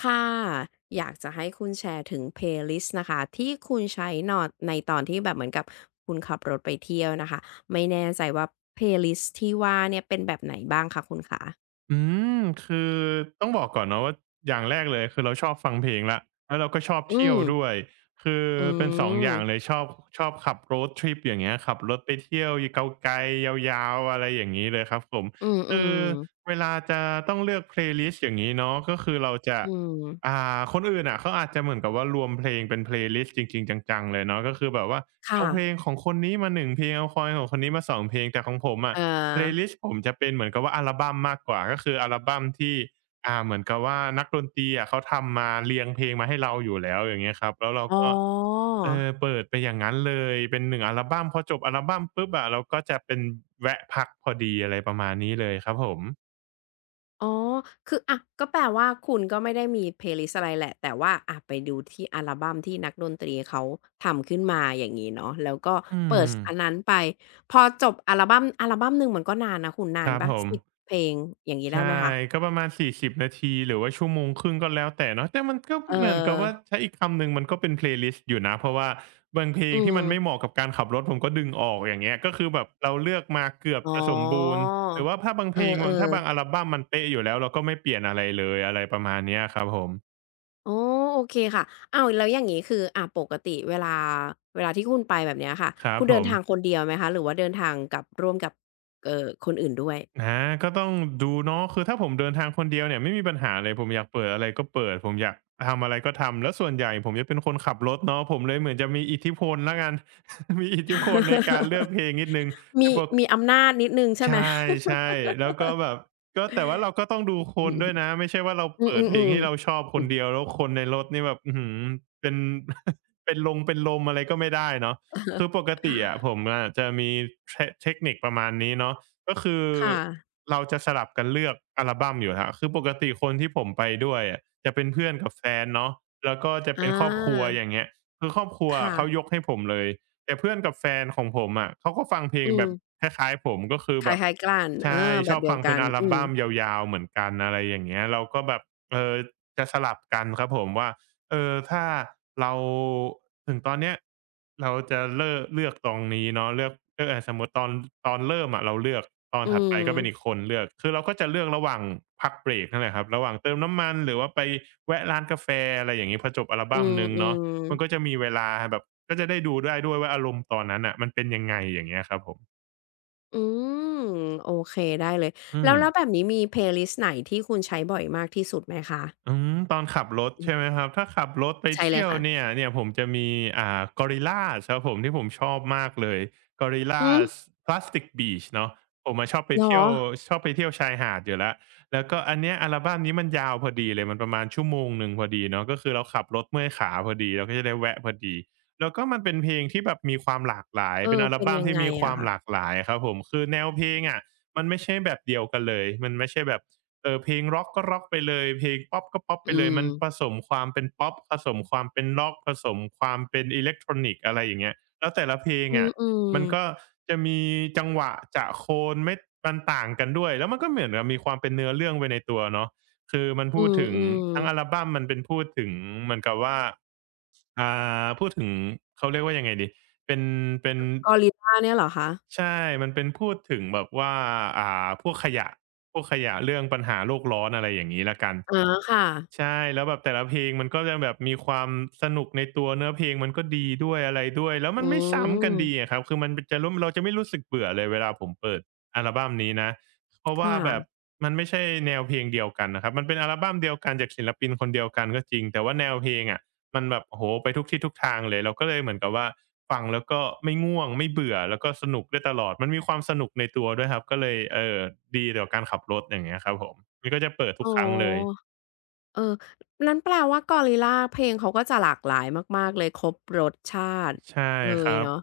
ค่ะอยากจะให้คุณแชร์ถึงเพลย์ลิสต์นะคะที่คุณใช้นอนในตอนที่แบบเหมือนกับคุณขับรถไปเที่ยวนะคะไม่แน่ใจว่าเพลย์ลิสต์ที่ว่าเนี่ยเป็นแบบไหนบ้างคะคุณขาอืมคือต้องบอกก่อนเนาะว่าอย่างแรกเลยคือเราชอบฟังเพลงแล้วเราก็ชอบอืเที่ยวมด้วยคืออืเป็นสองอมย่างเลยชอบขับ road trip อย่างเงี้ยขับรถไปเที่ยวไกลๆยาวๆอะไรอย่างงี้เลยครับผมอืคือมๆเวลาจะต้องเลือกเพลย์ลิสต์อย่างงี้เนาะก็คือเราจะอืมคนอื่นน่ะเขาอาจจะเหมือนกับว่ารวมเพลงเป็นเพลย์ลิสต์จริงๆจังๆ เลยเนาะก็คือแบบว่าค่ะเอาเพลงของคนนี้มาหนึ่งเพลงเอาคอยของคนนี้มาสองเพลงแต่ของผมอะ เอ่อ playlist ผมจะเป็นเหมือนกับว่าอัลบัมมากกว่าก็คืออัลบัมที่เหมือนกับว่านักดนตรีอะเขาทำมาเรียงเพลงมาให้เราอยู่แล้วอย่างเงี้ยครับแล้วเราอ๋ก็อ เออเปิดไปอย่างงั้นเลยเป็นหนึ่งอัลบัมพอจบอัลบัมปุ๊บอะเราก็จะเป็นแวะพักพอดีอะไรประมาณนี้เลยครับผมอ๋อคืออะก็แปลว่าคุณก็ไม่ได้มี playlist อะไรแหละ แต่ว่าอะไปดูที่อัลบัมที่นักดนตรีเขาทำขึ้นมาอย่างงี้เนาะแล้วก็อืเปิมดสอันนั้นไป พอจบอัลบัมหนึ่งมันก็นานนะคุณนาคนรับเปล่าผม 10เพลงอย่างงี้ได้ไหมใช่คะก็ประมาณ40นาทีหรือว่าชั่วโมงครึ่งก็แล้วแต่เนาะแต่มันก็เเหมือนกับว่าออใช้อีกคำหนึ่งมันก็เป็น Playlist อยู่นะเพราะว่าบางเพลอืงที่มมันไม่เหมาะกับการขับรถผมก็ดึงออกอย่างเงี้ยก็คือแบบเราเลือกมาเกือบอ๋อจะสมบูรณ์หรือว่าถ้าบางเพเออลงถ้าบาๆงอัลบัมมันเป๊ะอยู่แล้วเราก็ไม่เปลี่ยนอะไรเลยอะไรประมาณเนี้ยครับผมอ๋อโอเคค่ะอ้าวแล้วอย่างงี้คืออะปกติเวลาที่คุณไปแบบเนี้ยค่ะครับคุณผเดินม ทางคนเดียวไหมคะหรือว่าเดินทางกับร่วมกับคนอื่นด้วย อาก็ต้องดูเนาะคือถ้าผมเดินทางคนเดียวเนี่ยไม่มีปัญหาเลยผมอยากเปิดอะไรก็เปิดผมอยากทำอะไรก็ทำแล้วส่วนใหญ่ผมจะเป็นคนขับรถเนาะผมเลยเหมือนจะมีอิทธิพลแล้วกัน มีอิทธิพลในการเลือกเพลงนิดนึง แต่มีปก มีอำนาจนิดหนึ่งใช่ไหใช่ม ใช่แล้วก็แบบก็แต่ว่าเราก็ต้องดูคนด้วย นะไม่ใช่ว่าเราอืมอือเปิอืดอเพลอืองให้เราชอบคอืนเดียวแล้วคนในรถนี่แบบอื้อฮือเป็น เป็นลมอะไรก็ไม่ได้เนาะอ คือปกติอะผ มอะจะมีเทเทคนิคประมาณนี้เนาะก็คือค่ะเราจะสลับกันเลือกอัลบัมอยู่ครับคือปกติคนที่ผมไปด้วยอะจะเป็นเพื่อนกับแฟนเนาะแล้วก็จะอเป็นครอบครัวาอย่างเงี้ยคือครอบครัวอะเขายค่ะกให้ผมเลย แต่เพื่อนกับแฟนของผมอะเขาก็ฟังเพลอืงแบบมคล้ายๆผมก็คือคแบบล้ายๆกันเอใช่อแบชอบบเดียฟัวงเป็กันนอัลอืมบัมยาวๆเหมือนกันอะไรอย่างเงี้ยเราก็แบบเอ่อจะสลับกันครับผมว่าถ้าเราถึงตอนเนี้ยเราจะเลือกตรงนี้เนาะเลือกอาสมมุติตอนเริ่มอะเราเลือกตอนอืถัดมไปก็เป็นอีกคนเลือกคือเราก็จะเลือกระหว่างพักเบรกนั่นแหละครับระหว่างเติมน้ำมันหรือว่าไปแวะร้านกาแฟอะไรอย่างงี้พอจบอัลอืบัมมหนึ่งอืเนาะมมันก็จะมีเวลาแบบ ก็จะได้ดูได้ด้วยว่าอารมณ์ตอนนั้นน่ะมันเป็นยังไงอย่างเงี้ยครับผมอืมโอเคได้เลย อืแล้วม แล้วแบบนี้มีเพลย์ลิสต์ไหนที่คุณใช้บ่อยมากที่สุดไหมคะอืมตอนขับรถอืมใช่ไหมครับถ้าขับรถไปใช่เลเที่ยยวค่ะเนี่ยผมจะมีGorillaz ครับผมที่ผมชอบมากเลย หือ Gorillaz Plastic Beach เนาะผมอะชอบไปเหรอเที่ยวชอบไปเที่ยวชายหาดอยู่แล้วแล้วก็อันเนี้ยอัลบัมนี้มันยาวพอดีเลยมันประมาณชั่วโมงหนึ่งพอดีเนาะก็คือเราขับรถเมื่อยขาพอดีเราก็จะได้แวะพอดีแล้วก็มันเป็นเพลงที่แบบมีความหลากหลายเอเป็นออัลเป็นบัมยังที่ไงมีคอะวามคะหลากหลายอะครับผมคือแนวเพลงอะมันไม่ใช่แบบเดียวกันเลยมันไม่ใช่แบบ เออเพลงร็อกก็ร็อกไปเลยเพลงป๊อปก็ป๊อปไปอืเลยมมันผสมความเป็นป๊อปผสมความเป็นร็อกผสมความเป็นอิเล็กทรอนิกส์อะไรอย่างเงี้ยแล้วแต่ละเพลงอือะมมันก็ๆจะมีจังหวะจะโคนไม่มันต่างกันด้วยแล้วมันก็เหมือนกับมีความเป็นเนื้อเรื่องไปในตัวเนาะคือมันอืพูดถึงมทั้งอัลๆ บัมมันเป็นพูดถึงเหมือนกับว่าอ่พูดถึงเขาเรียกว่ายังไงดีเป็นเป็น Gorillaz เนี่ยเหรอคะใช่มันเป็นพูดถึงแบบว่าอ่าพวกขยะพวกขยะเรื่องปัญหาโลกร้อนอะไรอย่างงี้แล้วกัน อ๋อค่ะ ใช่แล้วแบบแต่ละเพลงมันก็จะแบบมีความสนุกในตัวเนื้อเพลงมันก็ดีด้วยอะไรด้วยแล้วมัอืนไม่ซ้ำกันมดีอะครับคือมันจะรเราจะไม่รู้สึกเบื่อเลยเวลาผมเปิดอัลบัมนี้นะเพราะคว่าแบบ่ะมันไม่ใช่แนวเพลงเดียวกันนะครับมันเป็นอัลบัมเดียวกันจากศิลปินคนเดียวกันก็จริงแต่ว่าแนวเพลงอะมันแบบโอ้โฮไปทุกทิศทุกทางเลยเราก็เลยเหมือนกับว่าฟังแล้วก็ไม่ง่วงไม่เบื่อแล้วก็สนุกได้ตลอดมันมีความสนุกในตัวด้วยครับก็เลยดีต่อการขับรถอย่างเงี้ยครับผมมันก็จะเปิดทุอ๋กอครั้งเลย เออนั้นแปลว่ากอริล l าเพลงเขาก็จะหลากหลายมากๆเลยครบรสชาติใช่เลคยรับเนาะ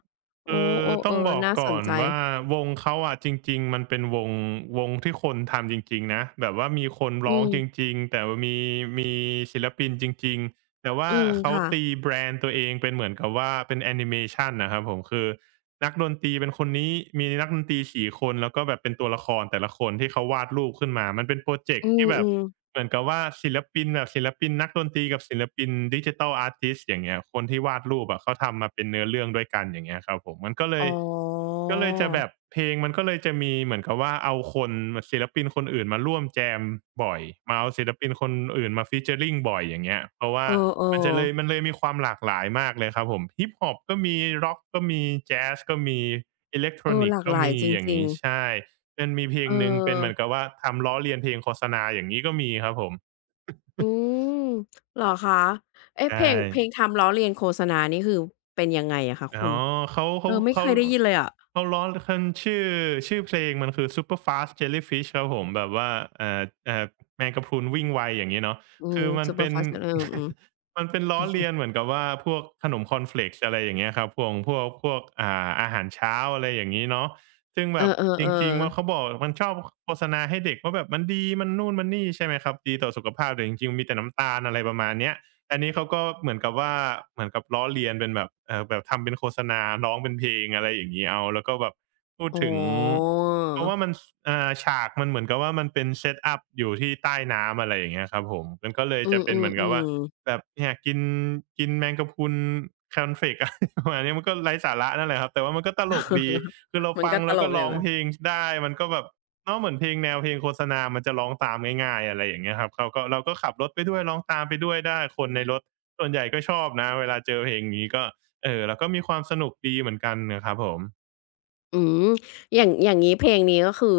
โอ้คือเอต้อองบอๆกน่าสก่อนนใจ ว่าวงเขาอะจริงๆมันเป็นวงที่คนทำจริงๆนะแบบว่ามีคนอืร้องจมริงๆแต่ว่ามีมีศิลปินจริงๆแต่ว่าอืมเขาค่ะตีแบรนด์ตัวเองเป็นเหมือนกับว่าเป็นแอนิเมชันนะครับผมคือนักดนตรีเป็นคนนี้มีนักดนตรีสี่คนแล้วก็แบบเป็นตัวละครแต่ละคนที่เขาวาดรูปขึ้นมามันเป็นพรอเจกอืต์ที่แบบ มๆเหมือนกับว่าศิลปินแบบศิลปินนักดนตรีกับศิลปิน Digital Artist อย่างเงี้ยคนที่วาดรูปอะเขาทำมาเป็นเนื้อเรื่องด้วยกันอย่างเงี้ยครับผมมันก็เลอ๋อยจะแบบเพลงมันก็เลยจะมีเหมือนกับว่าเอาคนศิลปินคนอื่นมาร่วมแจมบ่อยมาเอาศิลปินคนอื่นมา featuring บ่อยอย่างเงี้ยเพราะว่าเอมันจะอเลๆยมีความหลากหลายมากเลยครับผม Hip Hop ก็มี Rock ก็มีแจ๊สก็มีอิเล็กทรเอออนิกหลาส์กก็หลายมีจอย่างริงงี้ๆใช่ เป็นมีเพลเองอหนึ่งเป็นเหมือนกับว่าทำล้อเลียนเพลงโฆษณาอย่างงี้ก็มีครับผมอืมเหรอคะเอ๊ะใชเพลง่ ทำล้อเลียนโฆษณานี่คือเป็นยังไงอะคะอ๋อคุณเขาเออไม่เคยได้ยินเลยอะเขาล้อนคันชื่อเพลงมันคือ Superfast Jellyfish ครับผมแบบว่าเอ่อเอ่อแมงกะพรุนวิ่งไวอย่างงี้เนาะอืคืม อมันเป็น Superfast เอออืม มันเป็นล้อเลียนเหมือนกับว่าพวกขนมคอร์นเฟลกซ์อะไรอย่างเงี้ยครับพวงพวกอาหารเช้าอะไรอย่างงี้เนาะซึ่งเอแบอบจริงๆๆว่าๆ เขาบอกมันชอบโฆษณาให้เด็กว่าแบบมันดีมันนู่นมันนี่ใช่ไหมครับดีต่อสุขภาพแต่จริงๆมีแต่น้ำตาลอะไรประมาณเนี้ย อันนี้เขาก็เหมือนกับว่าเหมือนกับล้อเลียนเป็นแบบเออแบบทำเป็นโฆษณาร้องเป็นเพลงอะไรอย่างนี้เอาแล้วก็แบบ อ๋ถึงอเพราะว่ามันสฉากมันเหมือนกับว่ามันเป็นเซตอัปอยู่ที่ใต้น้ำอะไรอย่างเงี้ยครับผมมันก็เลยอืจะเป็นเหมือนกับว่ามๆแบบเนี่ยกินกินแมงกะพรุน cornflakes อะไรประมาณนี้มันก็ไร้สาระนั่นแหละครับแต่ว่ามันก็ตลกดีคือเราๆมันฟัก็งตแล้วลก็กอร้ยู่องนะเพลงชได้มันก็แบบเนาะเหมือนเพลงแนวเพลงโฆษณามันจะร้องตามง่ายๆอะไรอย่างเงี้ยครับเขาก็เราก็ขับรถไปด้วยร้องตามไปด้วยได้คนในรถส่วนใหญ่ก็ชอบนะเวลาเจอเพลงนี้ก็เราก็มีความสนุกดีเหมือนกันน่ะครับผม อืมอย่างอย่างงี้เพลงนี้ก็คือ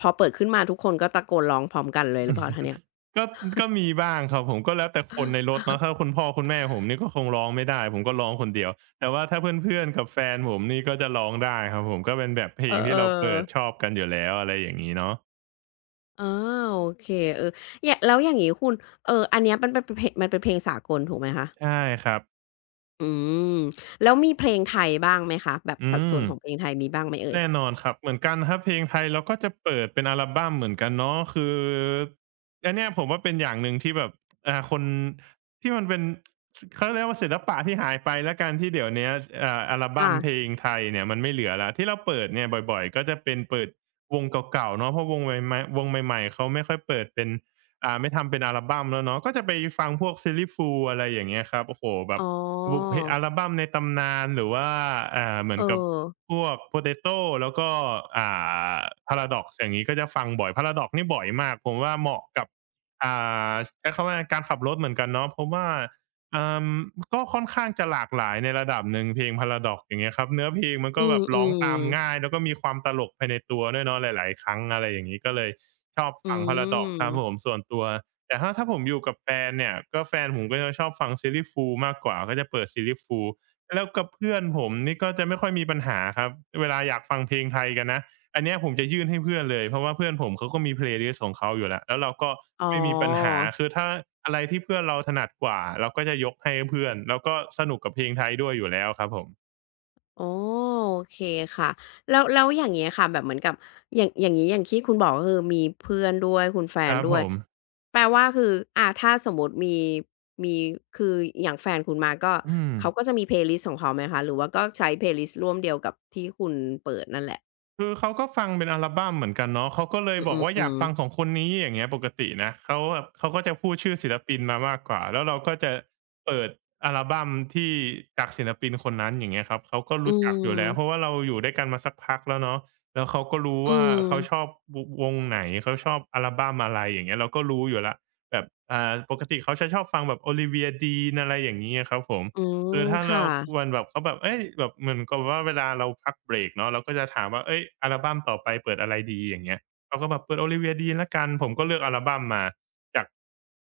พอเปิดขึ้นมาทุกคนก็ตะโกนร้องพร้อมกันเลยหรือเปล่าคะเนี่ยก็มีบ้างครับผมก็แล้วแต่คนในรถเนาะถ้าคุณพ่อคุณแม่ผมนี่ก็คงร้องไม่ได้ผมก็ร้องคนเดียวแต่ว่าถ้าเพื่อนๆกับแฟนผมนี่ก็จะร้องได้ครับผมก็เป็นแบบเพลเองที่เราอเปิดชๆอบกันอยู่แล้วอะไรอย่างงี้เนาะอาโอเคเออเนี่ยแล้วอย่างงี้คุณเอออันเนี้ยมันเป็นเพลงมันเป็นเพลงสากลถูกไหมคะใช่ครับอืมแล้วมีเพลงไทยบ้างไหมคะ แบบอืสัดส่ม วนของเพลงไทยมีบ้างไหมเอ่ยแน่นอนครับเหมือนกันครับเพลงไทยเราก็จะเปิดเป็นอัลบัมเหมือนกันเนาะคืออันเนี้ยผมว่าเป็นอย่างหนึ่งที่แบบคนที่มันเป็นเขาเรียกว่าศิลปะที่หายไปแล้วกันที่เดี๋ยวเนี้ยอัลบัค่ะมเพลงไทยเนี่ยมันไม่เหลือแล้วที่เราเปิดเนี่ยบ่อยๆก็จะเป็นเปิดวงเก่าๆเนาะเพราะวงใหม่ๆวงใหม่ๆเขาไม่ค่อยเปิดเป็นไม่ทำเป็นอัลบัมแล้วเนาะก็จะไปฟังพวก Sillyfool อะไรอย่างเงี้ยครับโอ้โฮแบอ๋บอวเพอัลบัมในตำนานหรือว่าเหมืเออนกับ อพวก Potato แล้วก็อ่า Paradox อย่างงี้ก็จะฟังบ่อย Paradox นี่บ่อยมากผมว่าเหมาะกับอ่าใช้คำว่าการขับรถเหมือนกันเนาะเพราะว่าอ่าก็ค่อนข้างจะหลากหลายในระดับหนึ่งเพลง Paradox อย่างเงี้ยครับเนื้อเพลงมันอืก็แบบร้องตามมๆง่ายแล้วก็มีความตลกไปในตัวด้วยเนาะหลายๆครั้งอะไรอย่างงี้ก็เลยชอบอืฟัง Paradox ครับผมมส่วนตัวแต่ถ้าผมอยู่กับแฟนเนี่ยก็แฟนผมก็จะชอบฟัง Silly Fools มากกว่าก็จะเปิด Silly Fools แล้วกับเพื่อนผมนี่ก็จะไม่ค่อยมีปัญหาครับเวลาอยากฟังเพลงไทยกันนะอันเนี้ยผมจะยื่นให้เพื่อนเลยเพราะว่าเพื่อนผมเขาก็มี playlist ของเขาอยู่แล้วแล้วเราก็อ๋อ ไม่มีปัญหาคือถ้าอะไรที่เพื่อนเราถนัดกว่าเราก็จะยกให้เพื่อนแล้วก็สนุกกับเพลงไทยด้วยอยู่แล้วครับผมอ๋อโอเคค่ะแล้วอย่างเงี้ยค่ะแบบเหมือนกับอย่างอย่างงี้อย่างที่คุณบอกก็คือมีเพื่อนด้วยคุณแฟคนรับด้ผวยมแปลว่าคืออ่าถ้าสมมุติมีคืออย่างแฟนคุณมาก็อืม เขาก็จะมี playlist ของเขาไหมคะหรือว่าก็ใช้ playlist ร่วมเดียวกับที่คุณเปิดนั่นแหละคือเขาก็ฟังเป็นอัลบั้มเหมือนกันเนาะเขาก็เลยอบอกว่าอืยากอๆฟัๆงของคนนี้อย่างเงี้ยปกตินะเขาแบบเขาก็จะพูดชื่อศิลปินมามากกว่าแล้วเราก็จะเปิดอัลบัมที่จากศิลปินคนนั้นอย่างเงี้ยครับเขาก็อืรู้จักอยู่แล้วเพราะมว่าเราอยู่ด้วยกันมาสักพักแล้วเนาะแล้วเขาก็รู้อืว่าเขาชมอบววงไหนเขาชอบอัลบัมอะไรอย่างเงี้ยเราก็รู้อยู่แล้วแบบปกติเขาจะชอบฟังแบบ Olivia Dean อะไรอย่างงี้อะครับผม อืคือมถ้าค่ะ เรามันแบบเขาแบบเอ้ยแบบเหมือนกับว่าเวลาเราพักเบรกเนาะเราก็จะถามว่าเฮ้ยอัลบัมต่อไปเปิดอะไรดีอย่างเงี้ยเขาก็แบบเปิด Olivia Dean แล้วกันผมก็เลือกอัลบัมมาจาก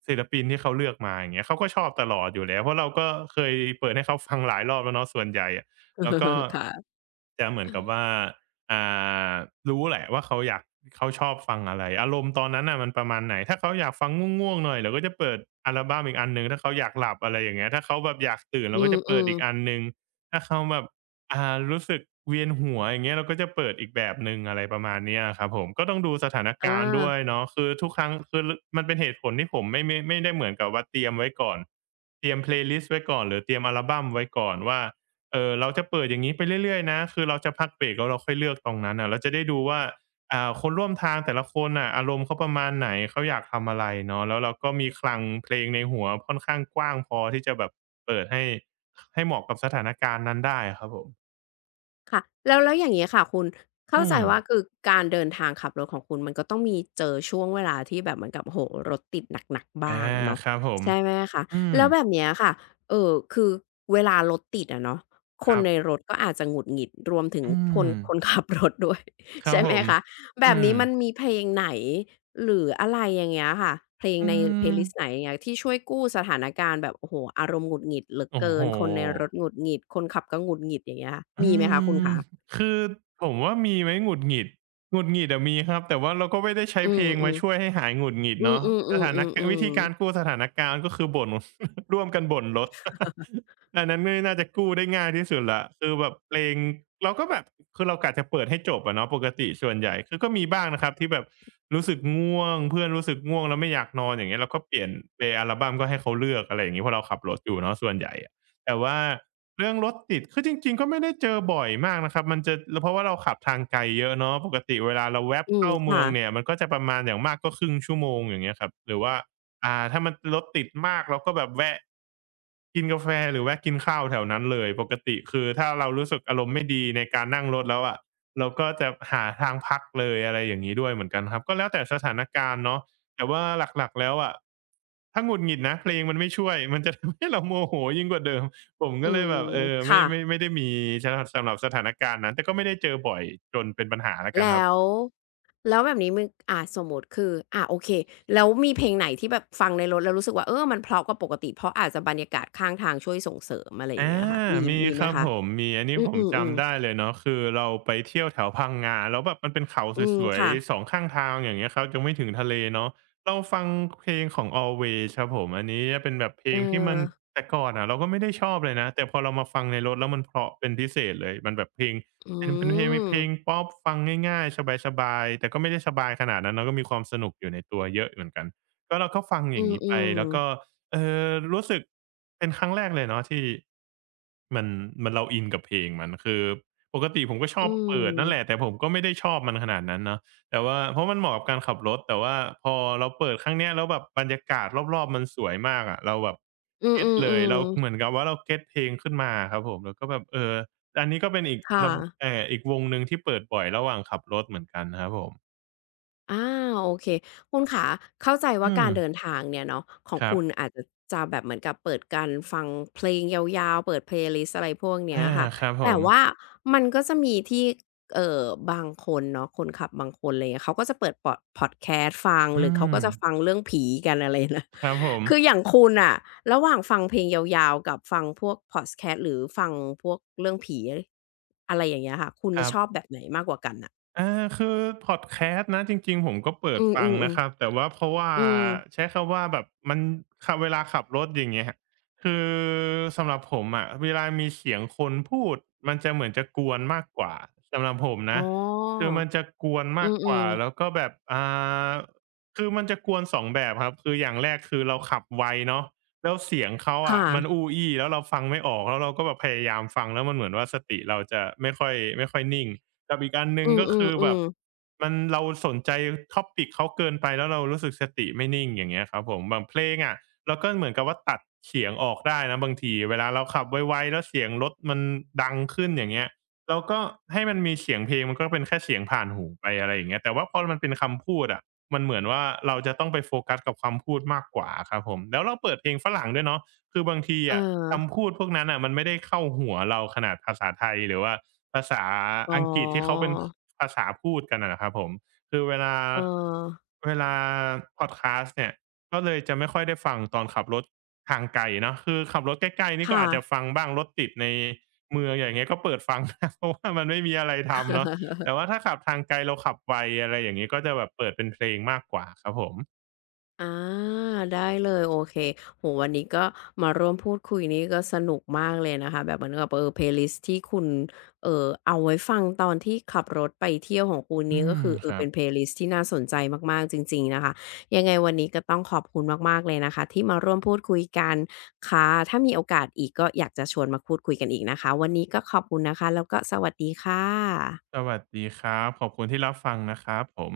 ศิลปินที่เขาเลือกมาอย่างเงี้ยเขาก็ชอบตลอดอยู่แล้วเพราะเราก็เคยเปิดให้เขาฟังหลายรอบแล้วเนาะส่วนใหญ่อะแล้วก็ ค่ะจะเหมือนกับว่า อ่ารู้แหละว่าเขาอยากเขาชอบฟังอะไรอารมณ์ตอนนั้นน่ะมันประมาณไหนถ้าเขาอยากฟังง่วงๆหน่อยเราก็จะเปิดอัลบัมอีกอันหนึ่งถ้าเขาอยากหลับอะไรอย่างเงี้ยถ้าเขาแบบอยากตื่นเราอืก็จะเปิดมอีกๆอันหนึ่งถ้าเขาแบบรู้สึกเวียนหัวอย่างเงี้ยเราก็จะเปิดอีกแบบหนึ่งอะไรประมาณเนี้ยครับผมก็ต้องดูสถานการณ์ด้อา วยเนาะคือทุกครั้งคือลมันเป็นเหตุผลที่ผมไม่ได้เหมือนกับว่าเตรียมไว้ก่อนเตรียมเพลย์ลิสต์ไว้ก่อนหรือเตรียมอัลบัมไว้ก่อนว่า เออเราจะเปิดอย่างนี้ไปเรื่อยๆนะคือเราจะพักเบรกแล้วเราค่อยเลือกตรงนั้นอ่ะเราจะได้ดูว่าคนร่วมทางแต่ละคนอ่ะอารมณ์เขาประมาณไหนเขาอยากทำอะไรเนาะแล้วเราก็มีคลังเพลงในหัวค่อนข้างกว้างพอที่จะแบบเปิดให้ให้เหมาะกับสถานการณ์นั้นได้ครับผมค่ะแล้วอย่างงี้ค่ะคุณเข้าอืใจมว่าคือการเดินทางขับรถของคุณมันก็ต้องมีเจอช่วงเวลาที่แบบเหมือนกับโอ้โฮรถติดหนักๆบ้าอางเนาะครับผมใช่ไหมคะอืมแล้วแบบเนี้ยค่ะคือเวลารถติดอะเนาะคคนรับในรถก็อาจจะหงุดหงิดรวมถึงอืคมนคน ขับรถด้วยครับใช่ผไหมมคะ แบอืบมนี้มันมีเพลงไหนหรืออะไรอย่างเงี้ยค่ะเพลงอืใน playlist ไหนมอย่างเงี้ยที่ช่วยกู้สถานการณ์แบบโอ้โฮอารมณ์หงุดหงิดเหลือโอ้เกิโฮ นคนในรถหงุดหงิดคนขับก็หงุดหงิดอย่างเงี้ยอืมีไหมคะคุณมคะคือผมว่ามีไหมหงุดหงิดหงุดหงิดอะมีครับแต่ว่าเราก็ไม่ได้ใช้อืเพลมงๆอืมามช่วยให้หายหงุดหงิดเนาะสถานะวิธีๆๆกาๆรๆกู้สถานการณ์ก็คือบ่น ร่วมกันบ่นรถ อันนั้นไม่น่าจะกู้ได้ง่ายที่สุดและคือแบบเพลงเราก็แบบคือเรากะจะเปิดให้จบอะเนาะปกติส่วนใหญ่คือก็มีบ้างนะครับที่แบบรู้สึกง่วงเพื่อนรู้สึกง่วงแล้วไม่อยากนอนอย่างเงี้ยเราก็เปลี่ยนเพลงอัลบัมก็ให้เขาเลือกอะไรอย่างงี้เพราะเราขับรถอยู่เนาะส่วนใหญ่อะแต่ว่า เรื่องรถติดคือจริงๆก็ไม่ได้เจอบ่อยมากนะครับมันจะเพราะว่าเราขับทางไกลเยอะเนาะปกติเวลาเราแว็บอืมเข้าเมืค่ะองเนี่ยมันก็จะประมาณอย่างมากก็ครึ่งชั่วโมงอย่างเงี้ยครับหรือว่าถ้ามันรถติดมากเราก็แบบแวะ กินกาแฟหรือแวะกินข้าวแถวนั้นเลยปกติคือถ้าเรารู้สึกอารมณ์ไม่ดีในการนั่งรถแล้วอะเราก็จะหาทางพักเลยอะไรอย่างงี้ด้วยเหมือนกันครับก็แล้วแต่สถานการณ์เนาะแต่ว่าหลักๆแล้วอะถ้าหงุดหงิดนะเพลงมันไม่ช่วยมันจะทำให้เราโมโหยิ่งกว่าเดิมผมอืก็เลยมแบบเออไม่ค่ะไม่ไม่ได้มีสำหรับสถานการณ์นั้นแต่ก็ไม่ได้เจอบ่อยจนเป็นปัญหาแล้วกันครัแล้บ วแล้วแบบนี้มันอ่าสมมุติคืออ่าโอเคแล้วมีเพลงไหนที่แบบฟังในรถแล้วรู้สึกว่าเออมันเพราะกว่าปกติเพราะอาจจะบรรยากาศข้างทางช่วยส่งเสริมอะไรอย่างอาเงี้ยค่ะมีมีมีไหคมรับคะผมมีอันนี้อืผมอๆจำๆได้เลยเนาะคือเราไปเที่ยวแถวพังงาแล้วแบบมันเป็นเขาอืมสวยค่ะ ๆ2ข้างทางอย่างเงี้ยครับยังไม่ถึงทะเลเนาะเราฟังเพลงของ Always ครับผมอันนี้จะเป็นแบบเพลเองที่มัอนแต่ก่อนอะเราก็ไม่ได้ชอบเลยนะแต่พอเรามาฟังในรถแล้วมันเพราะเป็นพิเศษเลยมันแบบเพลงอืเป็นเพลงมเพลงพอปฟังง่ายๆสบายๆแต่ก็ไม่ได้สบายขนาดนั้นแล้วก็มีความสนุกอยู่ในตัวเยอะเหมือนกันก็เราก็ฟังออืย่างงี้ไปมแล้วก็ ๆเอรู้สึกเป็นครั้งแรกเลยเนาะที่มันมันเราอินกับเพลงมันคือปกติผมก็ชอือบเปิดนั่นแหละมแต่ผมก็ไม่ได้ชอบมันขนาดนั้นเนาะแต่ว่าเพราะมันเหมาะกับการขับรถแต่ว่าพอเราเปิดครั้งเนี้ยแล้วแบบบรรยากาศรอบๆมันสวยมากอะเราแบบอืเก็ตเลยมเราเหมือนๆๆกับว่าเราเก็ตเพลงขึ้นมาอะครับผมแล้วก็แบบเอออันนี้ก็เป็นอีกค่ะ ละอีกวงหนึ่งที่เปิดบ่อยระหว่างขับรถเหมือนกันนะครับผมอาโอเคคุณขาเข้าใจอืว่ามการเดินทางเนี่ยเนาะของครัคุณบอาจจะแบบเหมือนกับเปิดการฟังเพลงยาวๆเปิดเพลย์ลิสต์อะไรพวกเนี้ยอาค่ะครับผแต่มว่ามันก็จะมีที่เอ่อบางคนเนาะคนขับบางคนอะไรเงี้ยเขาก็จะเปิดปอดพอดแคสต์ฟังหอืรือเขามก็จะฟังเรื่องผีกันอะไรนะ ครับผม คืออย่างคุณน่ะระหว่างฟังเพลงยาวๆกับฟังพวกพอดแคสต์หรือฟังพวกเรื่องผีอะไรอย่างเงี้ยค่ะคุณคจะรับ ชอบแบบไหนมากกว่ากันน่ะอาคือพอดแคสต์นะจริงๆผมก็เปิอืดอฟังนะครับๆแต่ว่าเพราะว่าๆอืม ใช้คำว่าแบบมันขเวลาขับรถอย่างเงี้ยคือสำหรับผมอะเวลามีเสียงคนพูดมันจะเหมือนจะกวนมากกว่าสำหรับผมอ๋อนะคือมันจะกวนอืมากกว่ามแล้วๆก็แบบาคือมันจะกวน2แบบครับคืออย่างแรกคือเราขับไวเนาะแล้วเสียงเขาอะค่ะมันอู้อี้แล้วเราฟังไม่ออกแล้วเราก็แบบพยายามฟังแล้วมันเหมือนว่าสติเราจะไม่ค่อยนิ่ง กับอีกอันหนึ่อืงก็คือแบมบๆๆมันเราสนใจ topic เขาเกินไปแล้วเรารู้สึกสติไม่นิ่งอย่างเงี้ยครับผมแบบเพลงอะเราก็เหมือนกับว่าตัดเสียงออกได้นะบางทีเวลาเราขับไวๆแล้วเสียงรถมันดังขึ้นอย่างเงี้ยเราก็ให้มันมีเสียงเพลงมันก็เป็นแค่เสียงผ่านหูไปอะไรอย่างเงี้ยแต่ว่าพอมันเป็นคำพูดอะมันเหมือนว่าเราจะต้องไปโฟกัสกับคำพูดมากกว่าอะครับผมแล้วเราเปิดเพลงฝรั่งด้วยเนาะ คือบางทีเอออะคำพูดพวกนั้นอ่ะมันไม่ได้เข้าหัวเราขนาดภาษาไทยหรือว่าภาษาอ๋ออังกฤษที่เขาเป็นภาษาพูดกันอะนะครับผมคือเวลาเออเวลาพอดแคาสต์เนี่ยก็เลยจะไม่ค่อยได้ฟังตอนขับรถทางไกลเนาะคือขับรถใกล้ๆนี่ก็ค่ะ อาจจะฟังบ้างรถติดในเมืองอย่างเงี้ยก็เปิดฟัง เพราะว่ามันไม่มีอะไรทำเนาะแต่ว่าถ้าขับทางไกลเราขับไวอะไรอย่างงี้ก็จะแบบเปิดเป็นเพลงมากกว่าครับผมอาได้เลยโอเคโหวันนี้ก็มาร่วมพูดคุยนี่ก็สนุกมากเลยนะคะแบบเหมือนกับเออเพลย์ลิสที่คุณเออเอาไว้ฟังตอนที่ขับรถไปเที่ยวของคุณอืนี้ก็มคือเอคอรัเป็บ นเพลย์ลิสที่น่าสนใจมากๆจริงๆนะคะยังไงวันนี้ก็ต้องขอบคุณมากๆเลยนะคะที่มาร่วมพูดคุยกันค่ะถ้ามีโอกาสอีกก็อยากจะชวนมาพูดคุยกันอีกนะคะวันนี้ก็ขอบคุณนะคะแล้วก็สวัสดีค่ะสวัสดีครับขอบคุณที่รับฟังนะครับผม